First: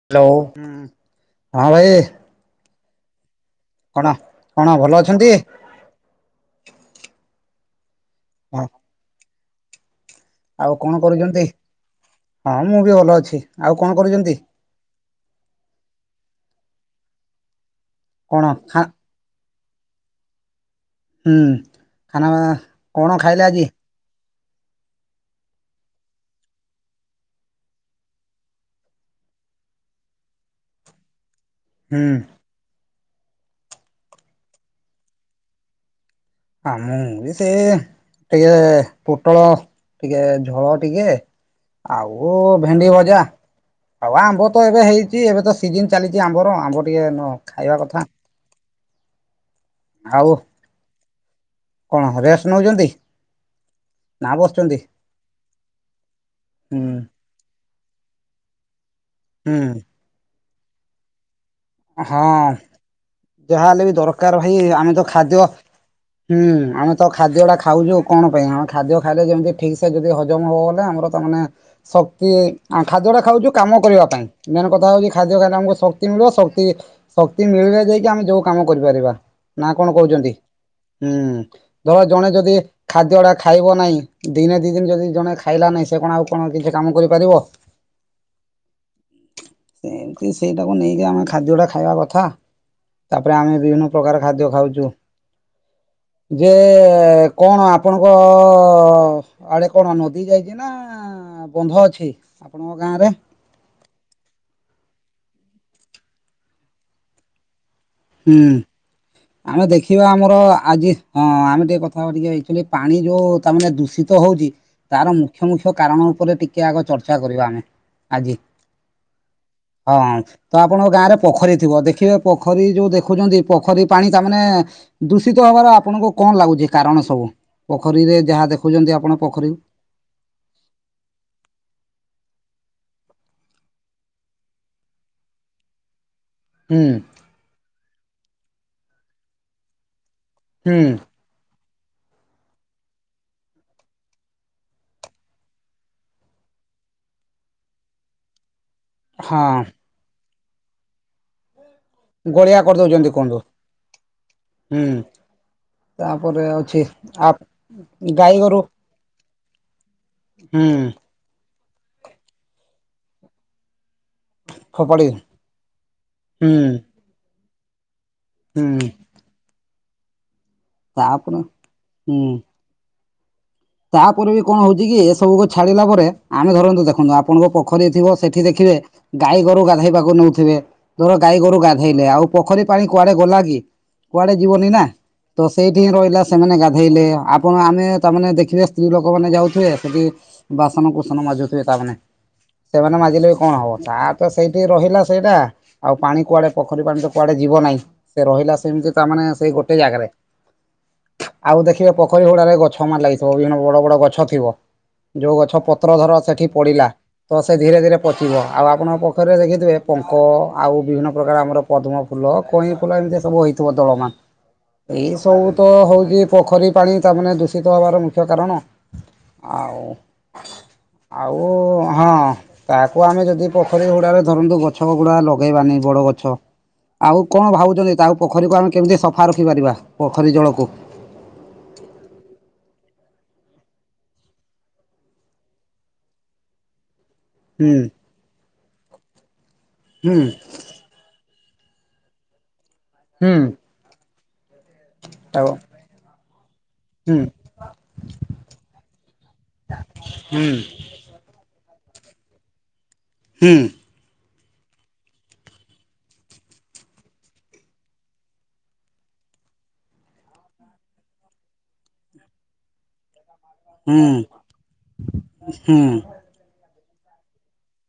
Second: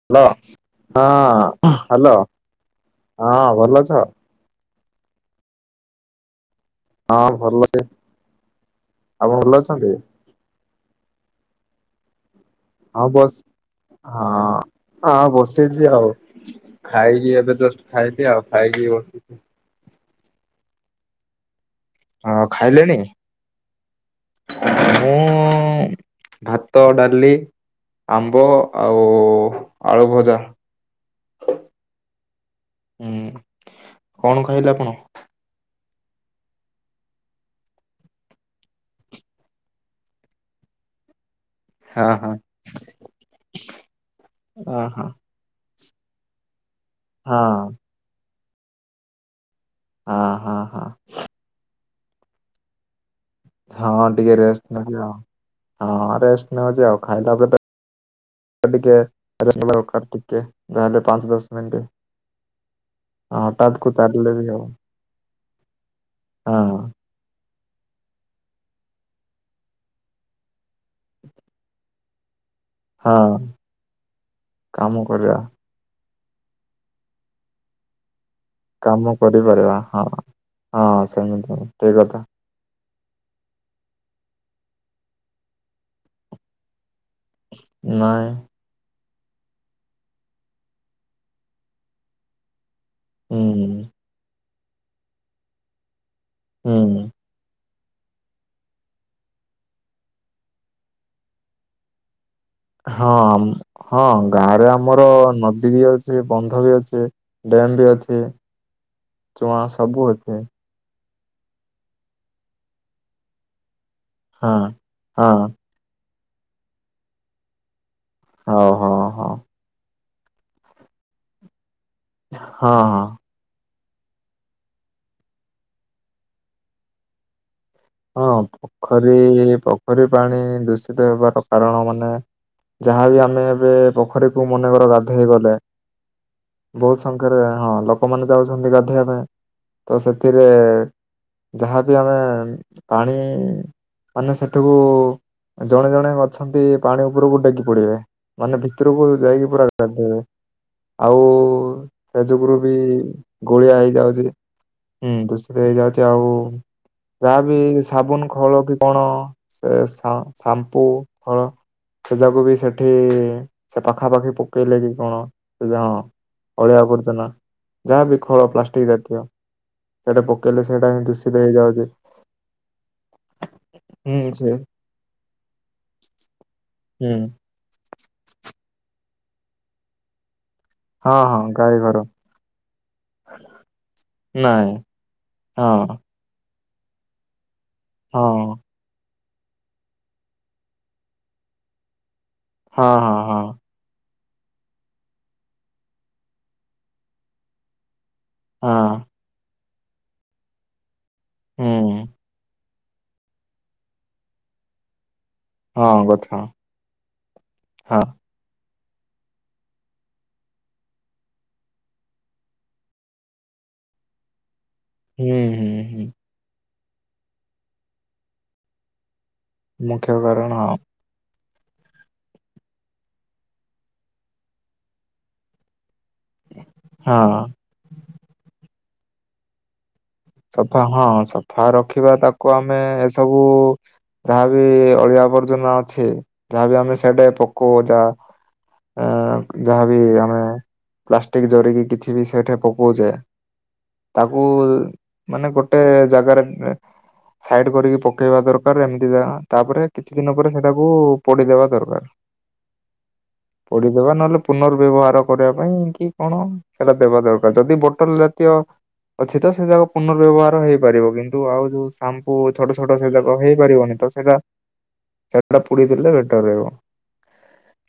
Hello hello ହଁ hello ହଁ ଭଲ କଣ କଣ ଭଲ ଅଛନ୍ତି। ହଁ ଭଲ ଟେ। ହଁ। ଆପଣ ଭଲ ଅଛନ୍ତି। ଆଉ କଣ କରୁଛନ୍ତି। ହଁ ମୁଁ ବି ହଁ ଭଲ ବସ୍ ଅଛି ଆଉ କଣ କରୁଛନ୍ତି। ହଁ ହଁ ବସେଇଛିି ଆଉ ଖାଇକି ଏବେ ଜଷ୍ଟ ଖାଇଲି କଣ ଆଉ ଖା ଖାଇକି ବସି ହୁଁ। ଖାନା ହଁ ଖାଇଲେଣି କଣ ଖାଇଲେ ଆଜି ହଁ। ଉଁ ଭାତ ଡାଲି ଆମ୍ବ ଆଉ ଆଳୁ ଭଜା। ହୁଁ। ହୁଁ କଣ ଖାଇଲେ ଆପଣ? ଆ ମୁ [unintelligible] ଟିକେ ପୁଟଳ ଟିକେ ଝୋଳ ଟିକେ। ହଁ ହଁ ଆଉ ଭେଣ୍ଡି ଭଜା ଆଉ ଆମ୍ବ ତ ହଁ ଏବେ ହଁ ହେଇଛି ଏବେ ତ ସ ସିଜନ୍ ଚାଲିଛି ଆମ୍ବର ଆମ୍ବ ଟିକେ ହଁ ଖାଇବା କଥା। ଆଉ ହଁ ହଁ କଣ ହଁ ରେଷ୍ଟ ନଉଛନ୍ତି। ହଁ ନା ଟିକେ ରେଷ୍ଟ ବସୁଛନ୍ତି ନଉଛି ଆଉ ହଁ ରେଷ୍ଟ ହୁଁ ନଉଛି ଆଉ ଖାଇଲା ପରେ ଟିକେ ହୁଁ [unintelligible] ଯାହା ହେଲେ ପାଞ୍ଚ ଦଶ ମିନିଟ୍ ହଁ ହଠାତ୍ ଯାହାହେଲେ କୁ ବି ତାରିଲେ ଦରକାର ହବ ଭାଇ ଆମେ ତ ଖାଦ୍ୟ ହୁଁ ହଁ ଆମେ ତ ଖାଦ୍ୟ ଟା ଖାଉଛୁ କଣ ପାଇଁ ଆମେ ଖାଦ୍ୟ ଖାଇଲେ ଯେମିତି ଠିକ ସେ ଯଦି ହଜମ ହବ ଗଲେ ଆମର ତାମାନେ ଶକ୍ତି ଖାଦ୍ୟଟା ହଁ ଖାଉଛୁ କାମ କରିବା ପାଇଁ ମେନ୍ କଥା କାମ ହଉଛି ଖାଦ୍ୟ କରିବା। ଖାଇଲେ ଆମକୁ ଶକ୍ତି ମିଳିବ ଶକ୍ ତି ଶକ୍ତି ମିଳଳେ ଯାଇକି ଆମେ ଯୋଉ କାମ କରିପାରିବା ନା କରିପାରିବା କଣ ହଁ କହୁଛନ୍ତି ହଁ ହୁଁ ସେମିତି ଠିକ ଧର କଥା ଜଣେ ଯଦି ଖାଦ୍ୟଟା ଖାଇବ ନାହିଁ ଦିନେ ଦିଇ ଦିନ ଯଦି ଜଣେ ଖାଇଲା ନାହିଁ। ସେ କଣ ଆଉ କଣ ତମ ସହିତ କାମ କରିପାରିବ। ନାଇଁ। ସେମତି ସେଇଟାକୁ ନେଇକି ଆମେ ଖାଦ୍ୟ ଟା ଖାଇବା କଥା। ତାପରେ ଆମେ ହୁଁ ବିଭିନ୍ନ ପ୍ରକାର ଖାଦ୍ୟ ଖାଉଛୁ। ଯେ ହୁଁ କଣ ଆପଣଙ୍କ ଆଡେ କଣ ନଦୀ ଯାଇଚି ନା ବନ୍ଧ ଅଛି? ଆପଣଙ୍କ ଗାଁ ରେ ହଁ ଆମ ହଁ ଗାଁ ରେ ଆମର ନଦୀ ବି ଅଛି ବନ୍ଧ ବି ଅଛି ଡ୍ୟାମ ବି ଅଛି। ହୁଁ ଚୁଆଁ ଆମେ ଦେଖିବା ସବୁ ଆମର ଅଛି ଆଜି ହଁ ଆମେ ଟିକେ କଥା ହେବା ଟିକେ ଆକଚୁଆଲି ପାଣି ଯୋଉ ତା ମାନେ ଦୂଷିତ ହଉଛି ହଁ। ତାର ହଁ ମୁଖ୍ୟ ମୁଖ୍ୟ କାରଣ ଉପରେ ଟିକେ ଆଗ ଚର୍ଚ୍ଚା କରିବା ଆମେ ଆଜି। ହଉ ହଉ। ହଉ ହଁ ତ ଆପଣଙ୍କ ଗାଁରେ ପୋଖରୀ ଥିବ ଦେଖିବେ ପୋଖରୀ ହଁ ଯୋଉ ହଁ। ଦେଖୁଛନ୍ତି ପୋଖରୀ ପାଣି ତାମାନେ ଦୂଷିତ ହବାର ଆପଣଙ୍କୁ କଣ ଲାଗୁଛି କାରଣ ସବୁ? ପୋଖରୀରେ ଯାହା ଦେଖୁଛନ୍ତି ଆପଣ ପୋଖରୀ ପୋଖରୀ ପାଣି ଦୂଷିତ ହେବାର କାରଣ ମାନେ ଯାହାବି ଆମେ ଏବେ ପୋଖରୀକୁ ମନେକର ଗାଧେଇ ଗଲେ ହୁଁ ବହୁତ ସଂଖ୍ୟାରେ ହଁ ଲୋକମାନେ ଯାଉଛନ୍ତି ଗାଧେଇବା ପାଇଁ ତ ସେଥିରେ ହୁଁ ଯାହାବି ଆମେ ପାଣି ମାନେ ସେଠେକୁ ଜଣେ ଜଣେ ଅଛନ୍ତି ପାଣି ଉପରକୁ ଡେଗି ପଡିବେ। ମାନେ ଭିତରକୁ ଯାଇକି ହଁ ପୁରା ଗାଧେଇବେ ଆଉ ସେ ଯୁଗୁରୁ ଗୋଳିଆ ବି କରିଦଉଛନ୍ତି କୁହନ୍ତୁ ଗୋଳିଆ ହେଇଯାଉଛି। ହୁଁ ଧୁଷରେଇ ଯାଉଚି ଆଉ। ତାପରେ ଅଛି ଆ ଯାହା ବି ସାବୁନ ଗାଈ ଗୋରୁ ଖୋଳ କି କଣ ସେ ସା ହୁଁ ସାମ୍ପୁ ଫଳ ସେ ଯାକୁ ବି ସେଠି ସେ ପାଖାପାଖି ପକେଇଲେ କି ଫୋପାଡି କଣ [unintelligible] ହଁ ହୁଁ ଅଳିଆ ଆବର୍ଜନା ଯାହାବି ଖଳ ହୁଁ ପ୍ଲାଷ୍ଟିକ୍ ଜାତୀୟ। ସେଟା ପକେଇଲେ ସେଇଟା ହିଁ ତାପରେ ଦୂଷିତ ହେଇଯାଉଚି। ହୁଁ। ହୁଁ ତାପରେ ବି ସେ କଣ ହଉଛି କି ଏସବୁକୁ ଛାଡିଲା ପରେ ଆମେ ଧରନ୍ତୁ ହୁଁ ଦେଖନ୍ତୁ ଆପଣଙ୍କ ପୋଖରୀ ଥିବ ସେଠି ଦେଖିବେ ଗାଈ ଗୋରୁ ଗାଧେଇବାକୁ ନଉଥିବେ। ଧର ହଁ ଗାଈ ହଁ ଗୋରୁ ଘର ଗାଧେଇଲେ ଆଉ ପୋଖରୀ ପାଣି କୁଆଡେ ଗଲା ଗି କୁଆଡେ ଯିବନି ନାଇଁ ନା ତ ହଁ ସେଇଠି ହିଁ ରହିଲା ସେମାନେ ଗାଧେଇଲେ ଆପଣ ଆମେ ହଁ ତାମାନେ ଦେଖ ଲୋକମାନେ ଯାଉଥିବେ ସେଠି ବାସନ କୁସନ ମାଜୁଥିବେ ତାମାନେ। ହଁ ସେମାନେ ହଁ ମାଜିଲେ ବି ହଁ କଣ ହବ ତା ତ ସେଇଠି ରହିଲା ସେଇଟା ଆଉ ପାଣି କୁଆଡେ ପୋଖରୀ ପାଣି ତ କୁଆଡେ ଯିବ ନାହିଁ। ସେ ରହିଲା ସେମିତି ହଁ ତା ମାନେ ସେଇ ଗୋଟେ ଜାଗାରେ। ଆଉ ଦେଖିବେ ହୁଁ ପୋଖରୀ ହୁଡାରେ ଗଛ ମାନ୍ ଲାଗିଥିବ ବିଭିନ୍ନ ବଡ ବଡ ଗଛ ଥିବ ଯୋଉ ଗଛ ପତ୍ର ହଁ ଧର ଗଛ ସେଠି ପଡିଲା ତ ସେ ଧୀରେ ଧୀରେ ହଁ ପ ଥିବ ଆଉ ଆପଣଙ୍କ ପୋଖରୀରେ ଦେଖିଥିବେ ପଙ୍କ ଆଉ ବିଭିନ୍ନ ପ୍ରକାର ଆମର ପଦ୍ମ ଫୁଲ କଇଁ ଫୁଲ ଏମିତି ସବୁ ହେଇ ଥିବ ଦଳମାନ। ଏଇ ହୁଁ ସବୁ ତ ହୁଁ ହୁଁ ହଉଛି ପୋଖରୀ ପାଣି ତାମାନେ ଦୂଷିତ ହବାର ମୁଖ୍ୟ କାରଣ। ମୁଖ୍ୟ କାରଣ ହଁ ଆଉ-ଆଉ ହଁ। ତାହାକୁ ଆମେ ଯଦି ପୋଖରୀ ହୁଡାରେ ଧରନ୍ତୁ ଗଛ ଗୁଡା ଲଗେଇବାନି ବଡ ଗଛ। ଆଉ ହଁ କଣ ଭାବୁଚନ୍ତି ତାକୁ ପୋଖରୀକୁ ଆମେ କେମିତି ସଫା ରଖିପାରିବା ପୋଖରୀ ଜଳ ସଫା ହଁ ସଫା ରଖିବା ତାକୁ ଆମେ ଏସବୁ ଯାହାବି ଅଳିଆ ଆବର୍ଜନା ଅଛି ଯାହାବି ଆମେ ସେଡେ ହୁଁ ପକଉଚ ଯାହାବି ହୁଁ ଆମେ ପ୍ଲାଷ୍ଟିକ ଜରିକି କିଛି ବି ସେଠେ ପକଉଛେ ହୁଁ। ତାକୁ ମାନେ ଆଉ ଗୋଟେ ଜାଗାରେ ହୁଁ ସାଇଡ କରିକି ପକେଇବା ଦରକାର ଏମିତି ତାପରେ କିଛି ଦିନ ହୁଁ ପରେ ସେଟାକୁ ପୋଡିଦେବା ଦରକାର। ହୁଁ। ପୋଡିଦେବା ନହେଲେ ପୁନର୍ବ୍ୟବହାର କରିବା ପାଇଁ କି କଣ। ସେଟା ଦେବା ଦରକାର ଯଦି ବୋଟଲ ଜାତୀୟ ଅଛି ତ ସେଟାକୁ ପୁନର୍ବ୍ୟବହାର ହେଇପାରିବ କିନ୍ତୁ ଆଉ ଯୋଉ ସାମ୍ପୁ ଛୋଟ ଛୋଟ ସେଟାକୁ ହେଇପାରିବନି ହୁଁ ତ ସେଇଟା ସେଟା ହୁଁ ପୁଡି ଦେଲେ ବେ ସରେଇବ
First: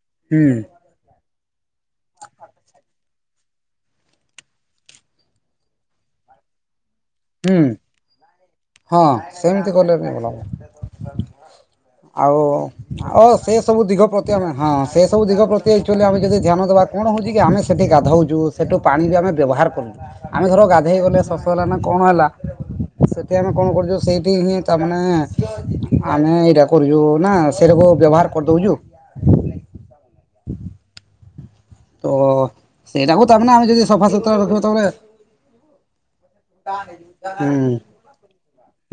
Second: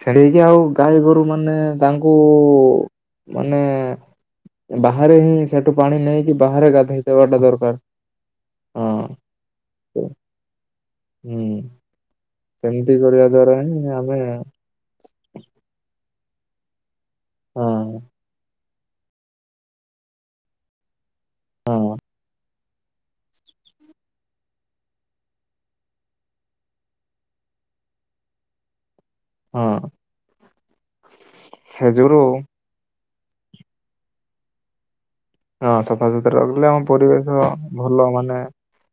ହେଡେଇକି ହୁଁ ଆଉ ଗାଈ ଗୋରୁ ମାନେ ତାଙ୍କୁ ମାନେ ବାହାରେ ହିଁ ସେଠୁ ପାଣି ନେଇକି ବାହାରେ ଗାଧେଇ ଦେବାଟା ହୁଁ ଦରକାର। ହଁ ସେମିତି କଲେ ଜାଇଁ ଭଲ ହବ। ହୁଁ ଆଉ ସେମିତି କରିବା ଆଉ ଦ୍ଵାରା ସେ ସବୁ ହିଁ ଦିଗ ପ୍ରତି ଆମେ ହଁ ସେ ସବୁ ଦିଗ ପ୍ରତି ଆକଚୁଆଲି ଆମେ ଯଦି ଧ୍ୟାନ ଦେବା କଣ ହେଉଛି କି ଆମେ ହଁ ସେଠି ଗାଧଉଚୁ। ସେଠୁ ପାଣି ବି ଆମେ ବ୍ୟବହାର କରୁ, ଆମେ ଧର ଗାଧୋଇ ଗଲେ ସ ହଁ କଣ ହେଲା ସେଠି ଆମେ କଣ କରୁଛୁ ସେଇଠି ହିଁ ତା ମାନେ ଆମେ ଏଇଟା କରୁଛୁ ନା ସେଇଟାକୁ ବ୍ୟବହାର କରିଦଉଛୁ। ହଁ। ସେ ତ ଯୋଗୁରୁ ସେଇଟାକୁ ତାମାନେ ଆମେ ଯଦି ସଫା ସୁତୁରା ରଖିବା ତାହେଲେ ହଁ ସଫାସତୁରା ରଖିଲେ ଆମ ପରିବେଶ ହୁଁ ଭଲ ମାନେ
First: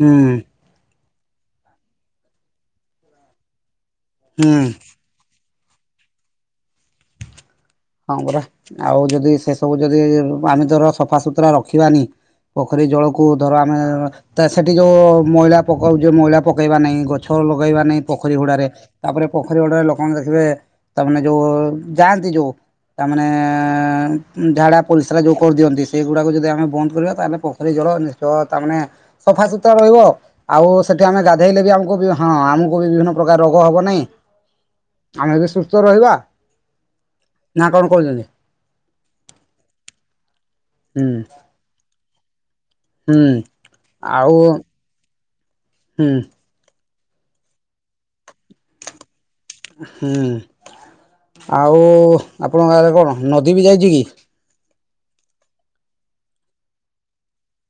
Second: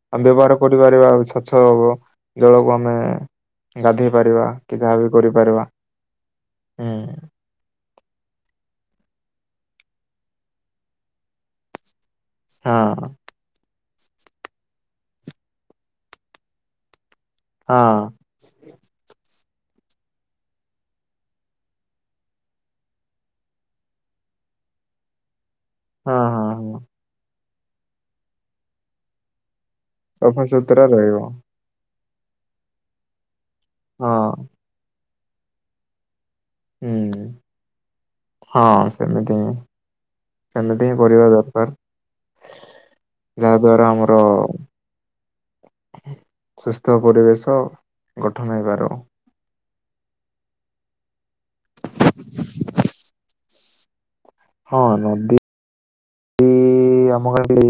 ହୁଁ ବ୍ୟବ [unintelligible] ସ୍ବଚ୍ଛ ହବ, ଜଳକୁ ଆମେ ଗାଧେଇ ପାରିବା ହୁଁ କି ଯାହା ବି କରିପାରିବା, ହୁଁ। ହଁ ପରା ଆଉ ଯଦି ସେ ସବୁ ଯଦି ଆମେ ତର ସଫାସୁତୁରା ରଖିବାନି ପୋଖରୀ ହଁ। ଜଳକୁ ଧର ଆମେ ତା ସେଠି ଯୋଉ ମଇଳା ପକଉଚେ ମଇଳା ପକେଇବା ନାଇଁ ଗଛ ହଁ ଲଗେଇବା ନାଇଁ ପ ପୋଖରୀ ହୁଡାରେ ତାପରେ ପୋଖରୀ ହୁଡାରେ ଲୋକମାନେ ଦେଖିବେ ତାମାନେ ଯୋଉ ଯାଆନ୍ତି ଯୋଉ। ତାମାନେ ଝାଡ଼ା, ପରିସ୍ରା ଯୋଉ କରିଦିଅନ୍ତି ହଁ ସେଇଗୁଡ଼ାକୁ ହଁ ଯଦି ଆମେ ହଁ ବନ୍ଦ କରିବା ତାହେଲେ ପୋ ଖରି ଜଳ ନିଶ୍ଚୟ ତା ମାନେ ସଫା ସୁତୁରା ରହିବ ଆଉ, ସଫାସୁତୁରା ସେଠି ରହିବ ଆମେ ଗାଧେଇଲେ ବି ଆମକୁ ବି ହଁ ଆମକୁ ବି ବିଭିନ୍ନ ପ୍ରକାର ରୋଗ ହବ ନାହିଁ ହଁ ଆମେ ବି ସୁସ୍ଥ ରହିବା। ହୁଁ। ନା କଣ କହୁଛନ୍ତି? ହଁ ସେମିତି ହିଁ ସେମିତି ହିଁ ହୁଁ କରିବା ଦରକାର। ହୁଁ ଯାହା ଦ୍ୱାରା ଆମର ଆଉ ହୁଁ। ସୁସ୍ଥ ପରିବେଶ ଗଠନ ହେଇପାରିବ। ହୁଁ ଆଉ ଆପଣଙ୍କ ଆଡେ କଣ ନଦୀ ବି ଯାଇଛି କି? ହଁ ନଦୀ ଆମ ଆଡେ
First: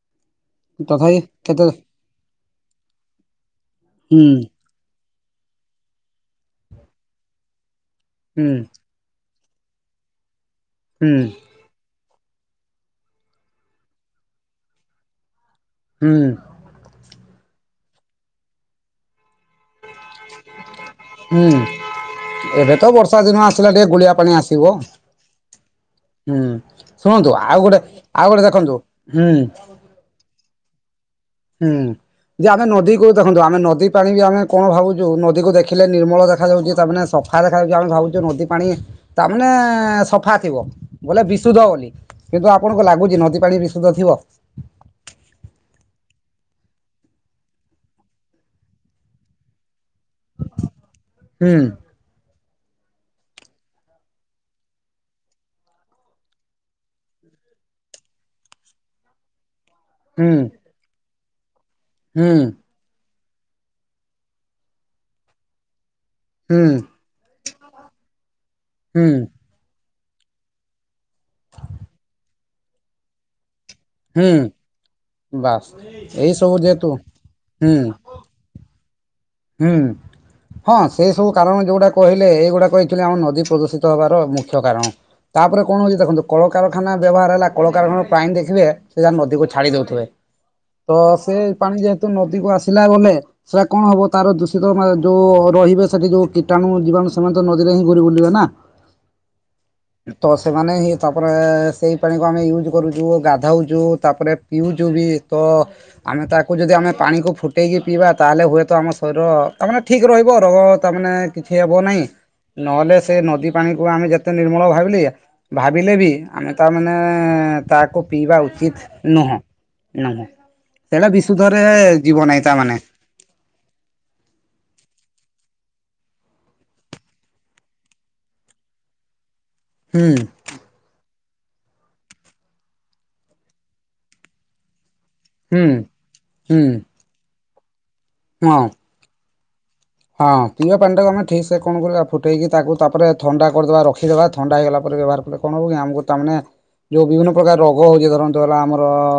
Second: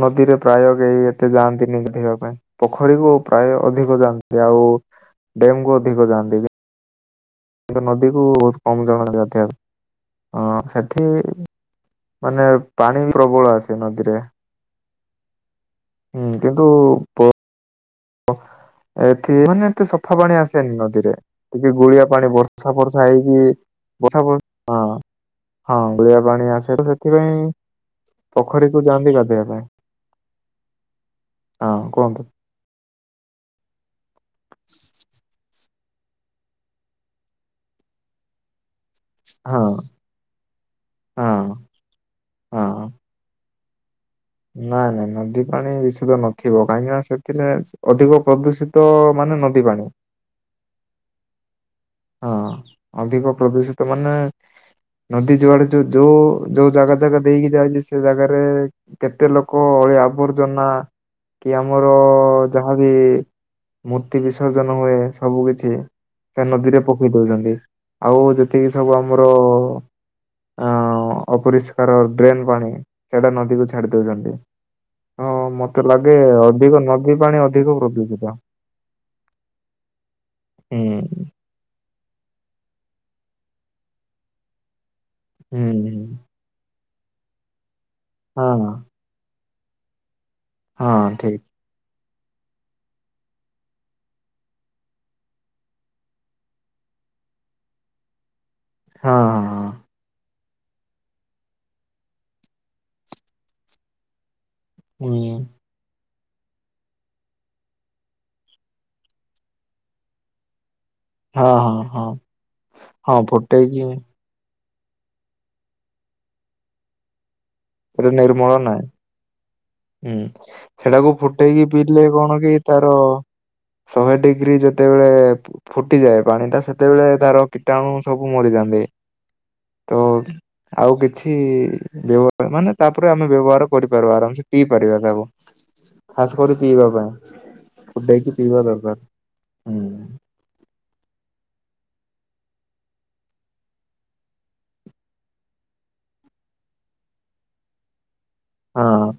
ନଦୀରେ ପ୍ରାୟ କେହି ତଥାପି ଏତେ କେତେ ହୁଁ ଯାଆନ୍ତିନି ଗାଧେଇବା ପାଇଁ। ପୋଖରୀକୁ ପ୍ରାୟ ଅଧିକ ଯାଆନ୍ତି ଆଉ ଡ୍ୟମ୍ କୁ ଅଧିକ ଯାଆନ୍ତି। ନଦୀ କୁ ହୁଁ ବହୁତ କମ ଜଣ ଗାଧେଇବାକୁ ହଁ ହୁଁ ସେଠି ମାନେ ପାଣି ପ୍ରବଳ ଆସେ ନଦୀରେ। ହୁଁ କିନ୍ତୁ ପ ପ ଏଠି ମାନେ ଏତେ ସ ଫା ପାଣି ଆସେନି ନଦୀରେ ହୁଁ ଟିକେ ଗୋଳିଆ ପାଣି ବର୍ଷା ଏବେ ତ ଫର୍ଷା ବର୍ଷା ହେଇକି ଦିନ ଆସିଲା ଟିକେ ଗୁଳିଆ ବର୍ଷା ପାଣି ଆସିବ ବର୍ଷା ହଁ। ହଁ ଗୋଳିଆ ହୁଁ ପାଣି ଆସେ ତ ଶୁଣନ୍ତୁ ସେଥିପାଇଁ ଆଉ ଗୋଟେ ଆଉ ଗୋଟେ ଦେଖନ୍ତୁ ପୋଖରୀକୁୁ ଯାଆନ୍ତି ହୁଁ ଗାଧୋଇବା ପାଇଁ। ହୁଁ ହଁ କୁହନ୍ତୁ ଯେ ଆମେ ନଦୀକୁ ଦେଖନ୍ତୁ ଆମେ ନଦୀ ପାଣି ବି ଆମେ କଣ ଭାବୁଛୁ ନଦୀକୁ ଦେଖ ଦେଖିଲେ ନିର୍ମଳ ଦେଖାଯାଉଛି ତାମାନେ ସଫା ଦେଖାଯାଉଛି ଆମେ ଭାବୁଛୁ ନଦୀ ପାଣି ତାମାନେ ହଁ ସଫା ଥିବ ବୋଲେ ହଁ ବିଶୁଦ୍ଧ ବୋଲି। କିନ୍ତୁ ଆପଣଙ୍କୁ ହଁ। ଲାଗୁଛି ନଦୀ ପାଣି ବିଶୁଦ୍ଧ ଥିବ? ନାଇଁ ନାଇଁ ନଦୀ ପାଣି ବିଶୁଦ୍ଧ ନଥିବ କାହିଁକି ନା ସେଥିରେ ଅଧିକ ପ୍ରଦୂଷି ତ ମାନେ ନଦୀ ପାଣି। ହୁଁ। ହଁ ଅଧିକ ପ୍ରଦୂଷିତ ମାନେ ନଦୀ ଯୁଆଡେ ଯୋଉ ଯୋଉ ଯୋଉ ଜାଗା ଜାଗା ଦେଇକି ଯାଉଛି ସେ ଜାଗାରେ କେତେ ଲୋକ ଅଳିଆ ହୁଁ ଆବର୍ଜନା କି ଆମର ହୁଁ ଜା ଯାହାବି ମୂର୍ତ୍ତି ବିସର୍ଜନ ହୁଏ ସବୁ କିଛି ସେ ହୁଁ ନଦୀରେ ପକେଇ ଦେଉଛନ୍ତି, ଆଉ ଯେତିକି ସବୁ ହୁଁ ଆମର ଆ ଅପରିଷ୍କାର ଡ୍ରେନ୍ ପାଣି ସେଟା ନଦୀକୁ ଛାଡି ଦଉଛନ୍ତି, ହୁଁ ହଁ ବାସ୍ ମତେ ଲାଗେ ଏଇ ସବୁ ଅଧିକ ଯେହେତୁ ନଦୀ ପାଣି ହୁଁ ଅଧିକ ପ୍ରଦୂଷିତ। ହୁଁ ହଁ ହୁଁ ସେ ସବୁ କାରଣ ଯୋଉଟା କହିଲେ ଏଗୁଡ଼ାକ ଆଚୁଲି ଆମ ନଦୀ ପ୍ରଦୂଷିତ ହେବାର ମୁଖ୍ୟ କାରଣ ତାପରେ ହୁଁ କଣ ହଉଚି ହୁଁ ଦେଖନ୍ତୁ କଳକାରଖାନା ବ୍ୟବହାର ହେଲା କଳକାରଖାନ ପାଣି ଦେଖିବେ ହଁ ସେ ଯାକ ନଦୀକୁ ଛାଡ଼ି ଦେଉଥିବେ। ତ ହଁ ସେ ଠିକ ପାଣି ଯେହେତୁ ନଦୀ କୁ ଆସିଲା ଗନେ ସେଇଟା କଣ ହବ ତାର ଦୂଷିତ ମାନେ ଯୋଉ ରହିବେ ସେଠି ଯୋଉ କୀଟାଣୁ ଜିବାଣୁ ସେମାନେ ତ ନଦୀରେ ହିଁ ଘୁରି ବୁଲିବେ ନା। ହଁ ହଁ ହଁ। ତ ସେମାନେ ହିଁ ତାପରେ ସେଇ ପାଣିକୁ ଆମେ ୟୁଜ୍ କରୁଚୁ ଗାଧାଉଚୁ ତାପରେ ପିଉଚୁ ବି ହୁଁ ତ ଆମେ ତାକୁ ଯଦି ଆମେ ପାଣିକୁ ଫୁଟେଇକି ପିଇବା ତାହେଲେ ହୁଏତ ଆମ ର ତାମାନେ ଠିକ୍ ରହିବ ରୋଗ ତା ମାନେ ହଁ କିଛି ହେବ ହଁ ନାହିଁ ହଁ ନହେଲେ ସେ ହଁ ନଦୀ ଫୁଟେଇକି ପାଣିକୁ ଆମେ ଯେ ଏତେ ନିର୍ମଳ ଭାବିଲି ଏୟା ଭାବିଲେ ବି ଆମେ ତାମାନେ ତାକୁ ପୁରା ପିଇବା ନିର୍ମଳ ନାହିଁ। ଉଚିତ୍ ନୁହଁ। ହୁଁ ନୁହଁ ସେଇଟା ସେଟାକୁ ବିଶୁଦ୍ଧରେ ଫୁଟେଇକି ପିଇଲେ ଯିବ ନାହିଁ କଣକି ତାମାନେ ତାର ଶହେ ଡିଗ୍ରୀ ଯେତେବେଳେ ଫୁଟିଯାଏ ପାଣି ଟା ସେତେବେଳେ ତାର କୀଟାଣୁ ସବୁ ମରିଯାନ୍ତି। ତ ହୁଁ ଆଉ କିଛି ବ୍ୟବ ମାନେ ତାପରେ ଆମେ ବ୍ୟବହାର କରିପାରିବା ଆରାମସେ ପିଇ ପାରିବା ତାକୁ। ହୁଁ ଖାସ କରି ହୁଁ ପିଇବା ପାଇଁ ଫୁଟେଇକି ହଁ। ପିଇବା ଦରକାର୍ ହୁଁ। ହଁ ପିଇବା ପାଣିଟାକୁ ଆମେ ଠିକ୍ ସେ କଣ କରିବା ଫୁଟାଇକି ତାକୁ ତାପରେ ଥଣ୍ଡା କରିଦବା ରଖିଦବା ଥଣ୍ଡା ହେଇଗଲା ପରେ ବ୍ୟବହାର କଲେ କଣ ହବ କି ଆମକୁ ତାମାନେ ଯୋଉ ବିଭିନ୍ନ ପ୍ରକାର ରୋଗ ହଉଚି ଧରନ୍ତୁ ହେଲା ଆମର ହଁ।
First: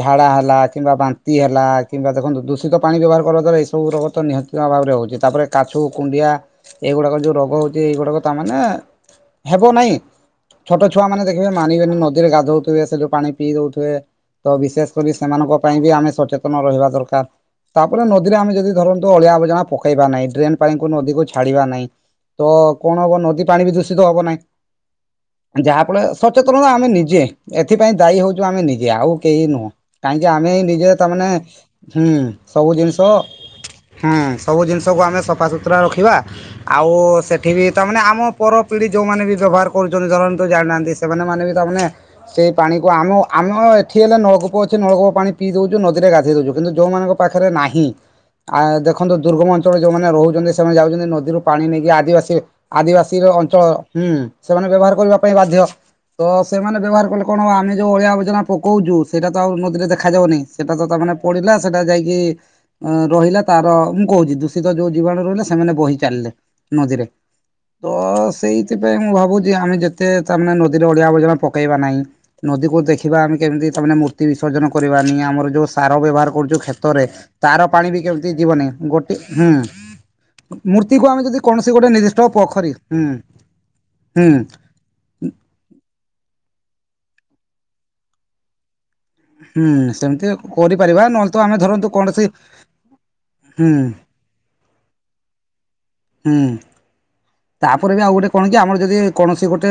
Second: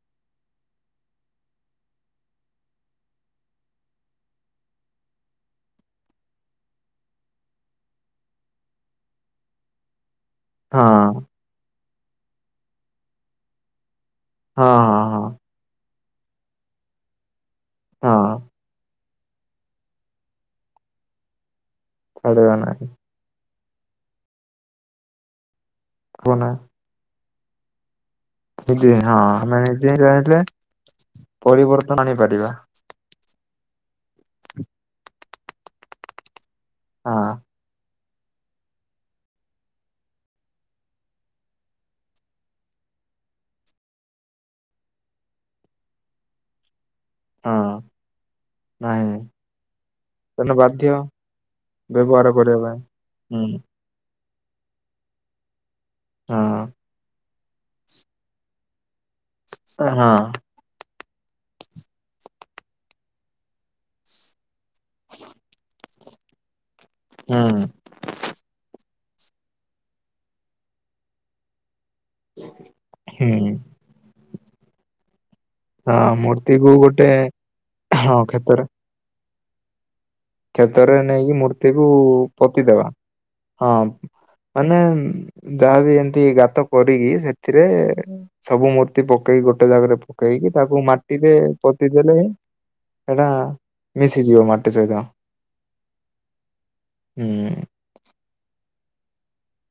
ଝାଡ଼ା ହେଲା କିମ୍ବା ବାନ୍ତି ହେଲା କିମ୍ବା ଦେଖନ୍ତୁ ଦୂଷିତ ପାଣି ବ୍ୟବହାର କରିବା ଦ୍ୱାରା ଏଇ ସବୁ ରୋଗ ତ ନିହାତି ଇୟା ଭାବରେ ହେଉଚି ତାପରେ କାଛୁ କୁଣ୍ଡିଆ ଏଗୁଡ଼ାକ ଯେଉଁ ରୋଗ ହେଉଚି ଏଇଗୁଡ଼ାକ ତାମାନେ ହେବ ନାଇଁ। ଛୋଟ ହଁ ଛୁଆ ମାନେ ଦେଖିବେ ମାନିବେନି ନଦୀରେ ଗାଧୋଉଥିବେ ସେଠୁ ପାଣି ପିଇ ଦଉଥିବେ ତ ହଁ ବିଶେଷ ହଁ କରି ହଁ ସେମାନଙ୍କ ପାଇଁ ବି ଆମେ ସଚେତନ ରହିବା ଦରକାର୍ ତାପରେ ନଦୀରେ ହଁ ଆମେ ଯଦି ଧରନ୍ତୁ ଅଳିଆ ଆବର୍ଜ ନ ପକେଇବା ନାହିଁ ଡ୍ରେନ୍ ପାଣି କୁ ନଦୀକୁ ଛାଡିବା ନାହିଁ ତ ଛାଡିବା ନାହିଁ କଣ ହବ ନଦି ପାଣି ବି ଦୂଷିତ ହବ ନାହିଁ ଯାହାଫଳ ହବ ନା। ସଚେତନତା ଆମେ ନିଜେ ଏଥିପାଇଁ ଦାୟୀ ହଉ ଯ ଆମେ ନିଜେ ଆଉ ହଁ କେହି ଆମେ ନୁହଁ ନିଜେ କାହିଁକି ଚାହିଁଲେ ଆମେ ନିଜେ ତାମାନେ ପରିବର୍ତ୍ତନ ହୁଁ ଆଣିପାରିବା ସବୁ ଜିନିଷ [inaudible] ହୁଁ ସବୁ ଜିନିଷକୁ ଆମେ ସଫାସୁତୁରା ରଖିବା ଆଉ ହଁ। ସେଠିବି ତାମାନେ ଆମ ପର ପିଢି ଯୋଉମାନେ ବି ବ୍ୟବହାର କରୁଚନ୍ତି ଧରନ୍ତୁ ଜାଣିନାହାନ୍ତି ସେମାନେ ମାନିବେ ତାମାନେ ସେଇ ପାଣିକୁ ଆମ ଆମେ ଏଠି ହେଲେ ନଳକୂପ ଅଛି ନଳକୂପ ପାଣି ପିଇ ଦେଉଚୁ ନଦୀରେ ଗାଧେଇ ଦଉଚୁ କିନ୍ତୁ ଯଉଁମାନଙ୍କ ପାଖେରେ ହଁ ନାହିଁ ଆ ନାହିଁ ଦେଖନ୍ତୁ ଦୁର୍ଗମ ଅଞ୍ଚଳରେ ଯେଉଁମାନେ ରହୁଚନ୍ତି ତେଣୁ ସେମାନେ ବାଧ୍ୟ ଯାଉଚନ୍ତି ନଦୀରୁ ପାଣି ନେଇକି ବ୍ୟବହାର ଆଦିବାସୀ କରିବା ପାଇଁ ଆଦିବାସୀର ହୁଁ। ଅଞ୍ଚଳ ହୁଁ ସେମାନେ ବ୍ୟବହାର କରିବା ପାଇଁ ବାଧ୍ୟ ତ ହଁ ସେମାନେ ବ୍ୟବହାର କଲେ କଣ ହବ ଆମେ ଯୋଉ ଅଳିଆ ଆବର୍ଜନା ପକୋଉଚୁ ସେରାତ ଆଉ ନଦୀରେ ହଁ ଦେଖାଯାଉନିଁ। ସେଟା ତ ତାମାନେ ପଡ଼ିଲା ସେଟା ଯାଇକି ଉଁ ରହିଲା ତାର ଉଁ କହୁଚି ଦୂଷିତ ଯୋଉ ଜୀବାଣୁ ରହିଲେ ସେମାନେ ବୋହି ଚାଲିଲେ ନଦୀରେ। ହୁଁ ତ ସେଇଥିପାଇଁ ମୁଁ ଭାବୁଚି ଆମେ ଯେତେ ତାମାନେ ନଦୀରେ ଅଳିଆ ଆବର୍ଜନା ପକେଇବା ନାଇଁ। ନଦୀକୁ ଦେଖିବା ଆମେ ହୁଁ କେମିତି ତାମାନେ ମୂର୍ତ୍ତି ବିସର୍ଜନ କରିବାନି ଆମର ଯୋଉ ସ୍ ତାର ହଁ ବ୍ୟବହାର କରୁଚୁ ମୂର୍ତ୍ତିକୁ କ୍ଷେତରେ ଗୋଟେ ତାର ପାଣି ବି ହଁ କେମିତି କ୍ଷେତରେ ଯିବନି ଗୋଟେ ହୁଁ। କ୍ଷେତରେ ମୂର୍ତ୍ତିକୁ ଆମେ ନେଇକି ଯଦି କୌଣସି ମୂର୍ତ୍ତିକୁ ଗୋଟେ ନିର୍ଦ୍ଦିଷ୍ଟ ପୋଖରୀ ପୋତିଦେବା ହୁଁ ହଁ ହୁଁ ମାନେ ଯାହାବି ଏମିତି ଗାତ କରିକି ସେଥିରେ ସବୁ ମୂର୍ତ୍ତି ପକେଇ ହୁଁ ଗୋଟେ ଜାଗାରେ ସେମିତି ପକେଇକି ତାକୁ କରିପାରିବା ନହେଲେ ମାଟିରେ ତ ଆମେ ଧରନ୍ତୁ ପୋତି ଦେଲେ କୌଣସି ସେଟା ହୁଁ ମିଶି ଯିବ ମାଟି ସହିତ। ହୁଁ। ହୁଁ। ତାପରେ ବି ଆଉ ଗୋଟେ କଣ କି ଆମର ଯଦି କୌଣସି ଗୋଟେ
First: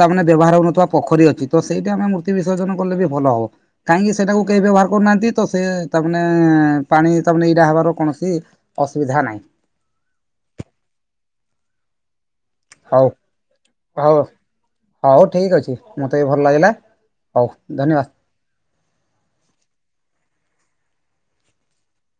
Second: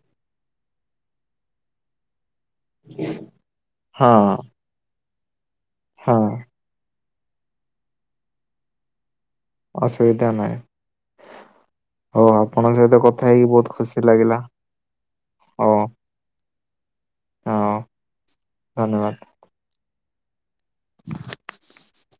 ତା ମାନେ ବ୍ୟବହାର ହୋଉନଥିବା ପୋଖରୀ ଅଛି ତ ସେଇଟି ଆମେ ମୂ ର୍ତ୍ତି ବିସର୍ଜନ କଲେ ବି ଭଲ ହବ କାହିଁକି ହଁ ସେଟାକୁ କେହି ବ୍ୟବହାର କରୁନାହାନ୍ତି ତ ସେ ହଁ ତାମାନେ ପାଣି ତାମାନେ ଏଇଟା ହେବାର କୌଣସି ଅସୁବିଧା ନାହିଁ। ଅସୁବିଧା ନାଇଁ। ହଉ ଆପଣଙ୍କ ସହିତ ହଉ କଥା ହେଇକି ବହୁତ ଖୁସି ହଉ ଲାଗିଲା, ହଉ ଠିକ୍ ଅଛି ହଉ। ମତେ ବି ଭଲ ଲାଗିଲା, ହଉ ହଁ ଧନ୍ୟବାଦ। ଧନ୍ୟବାଦ। [inaudible]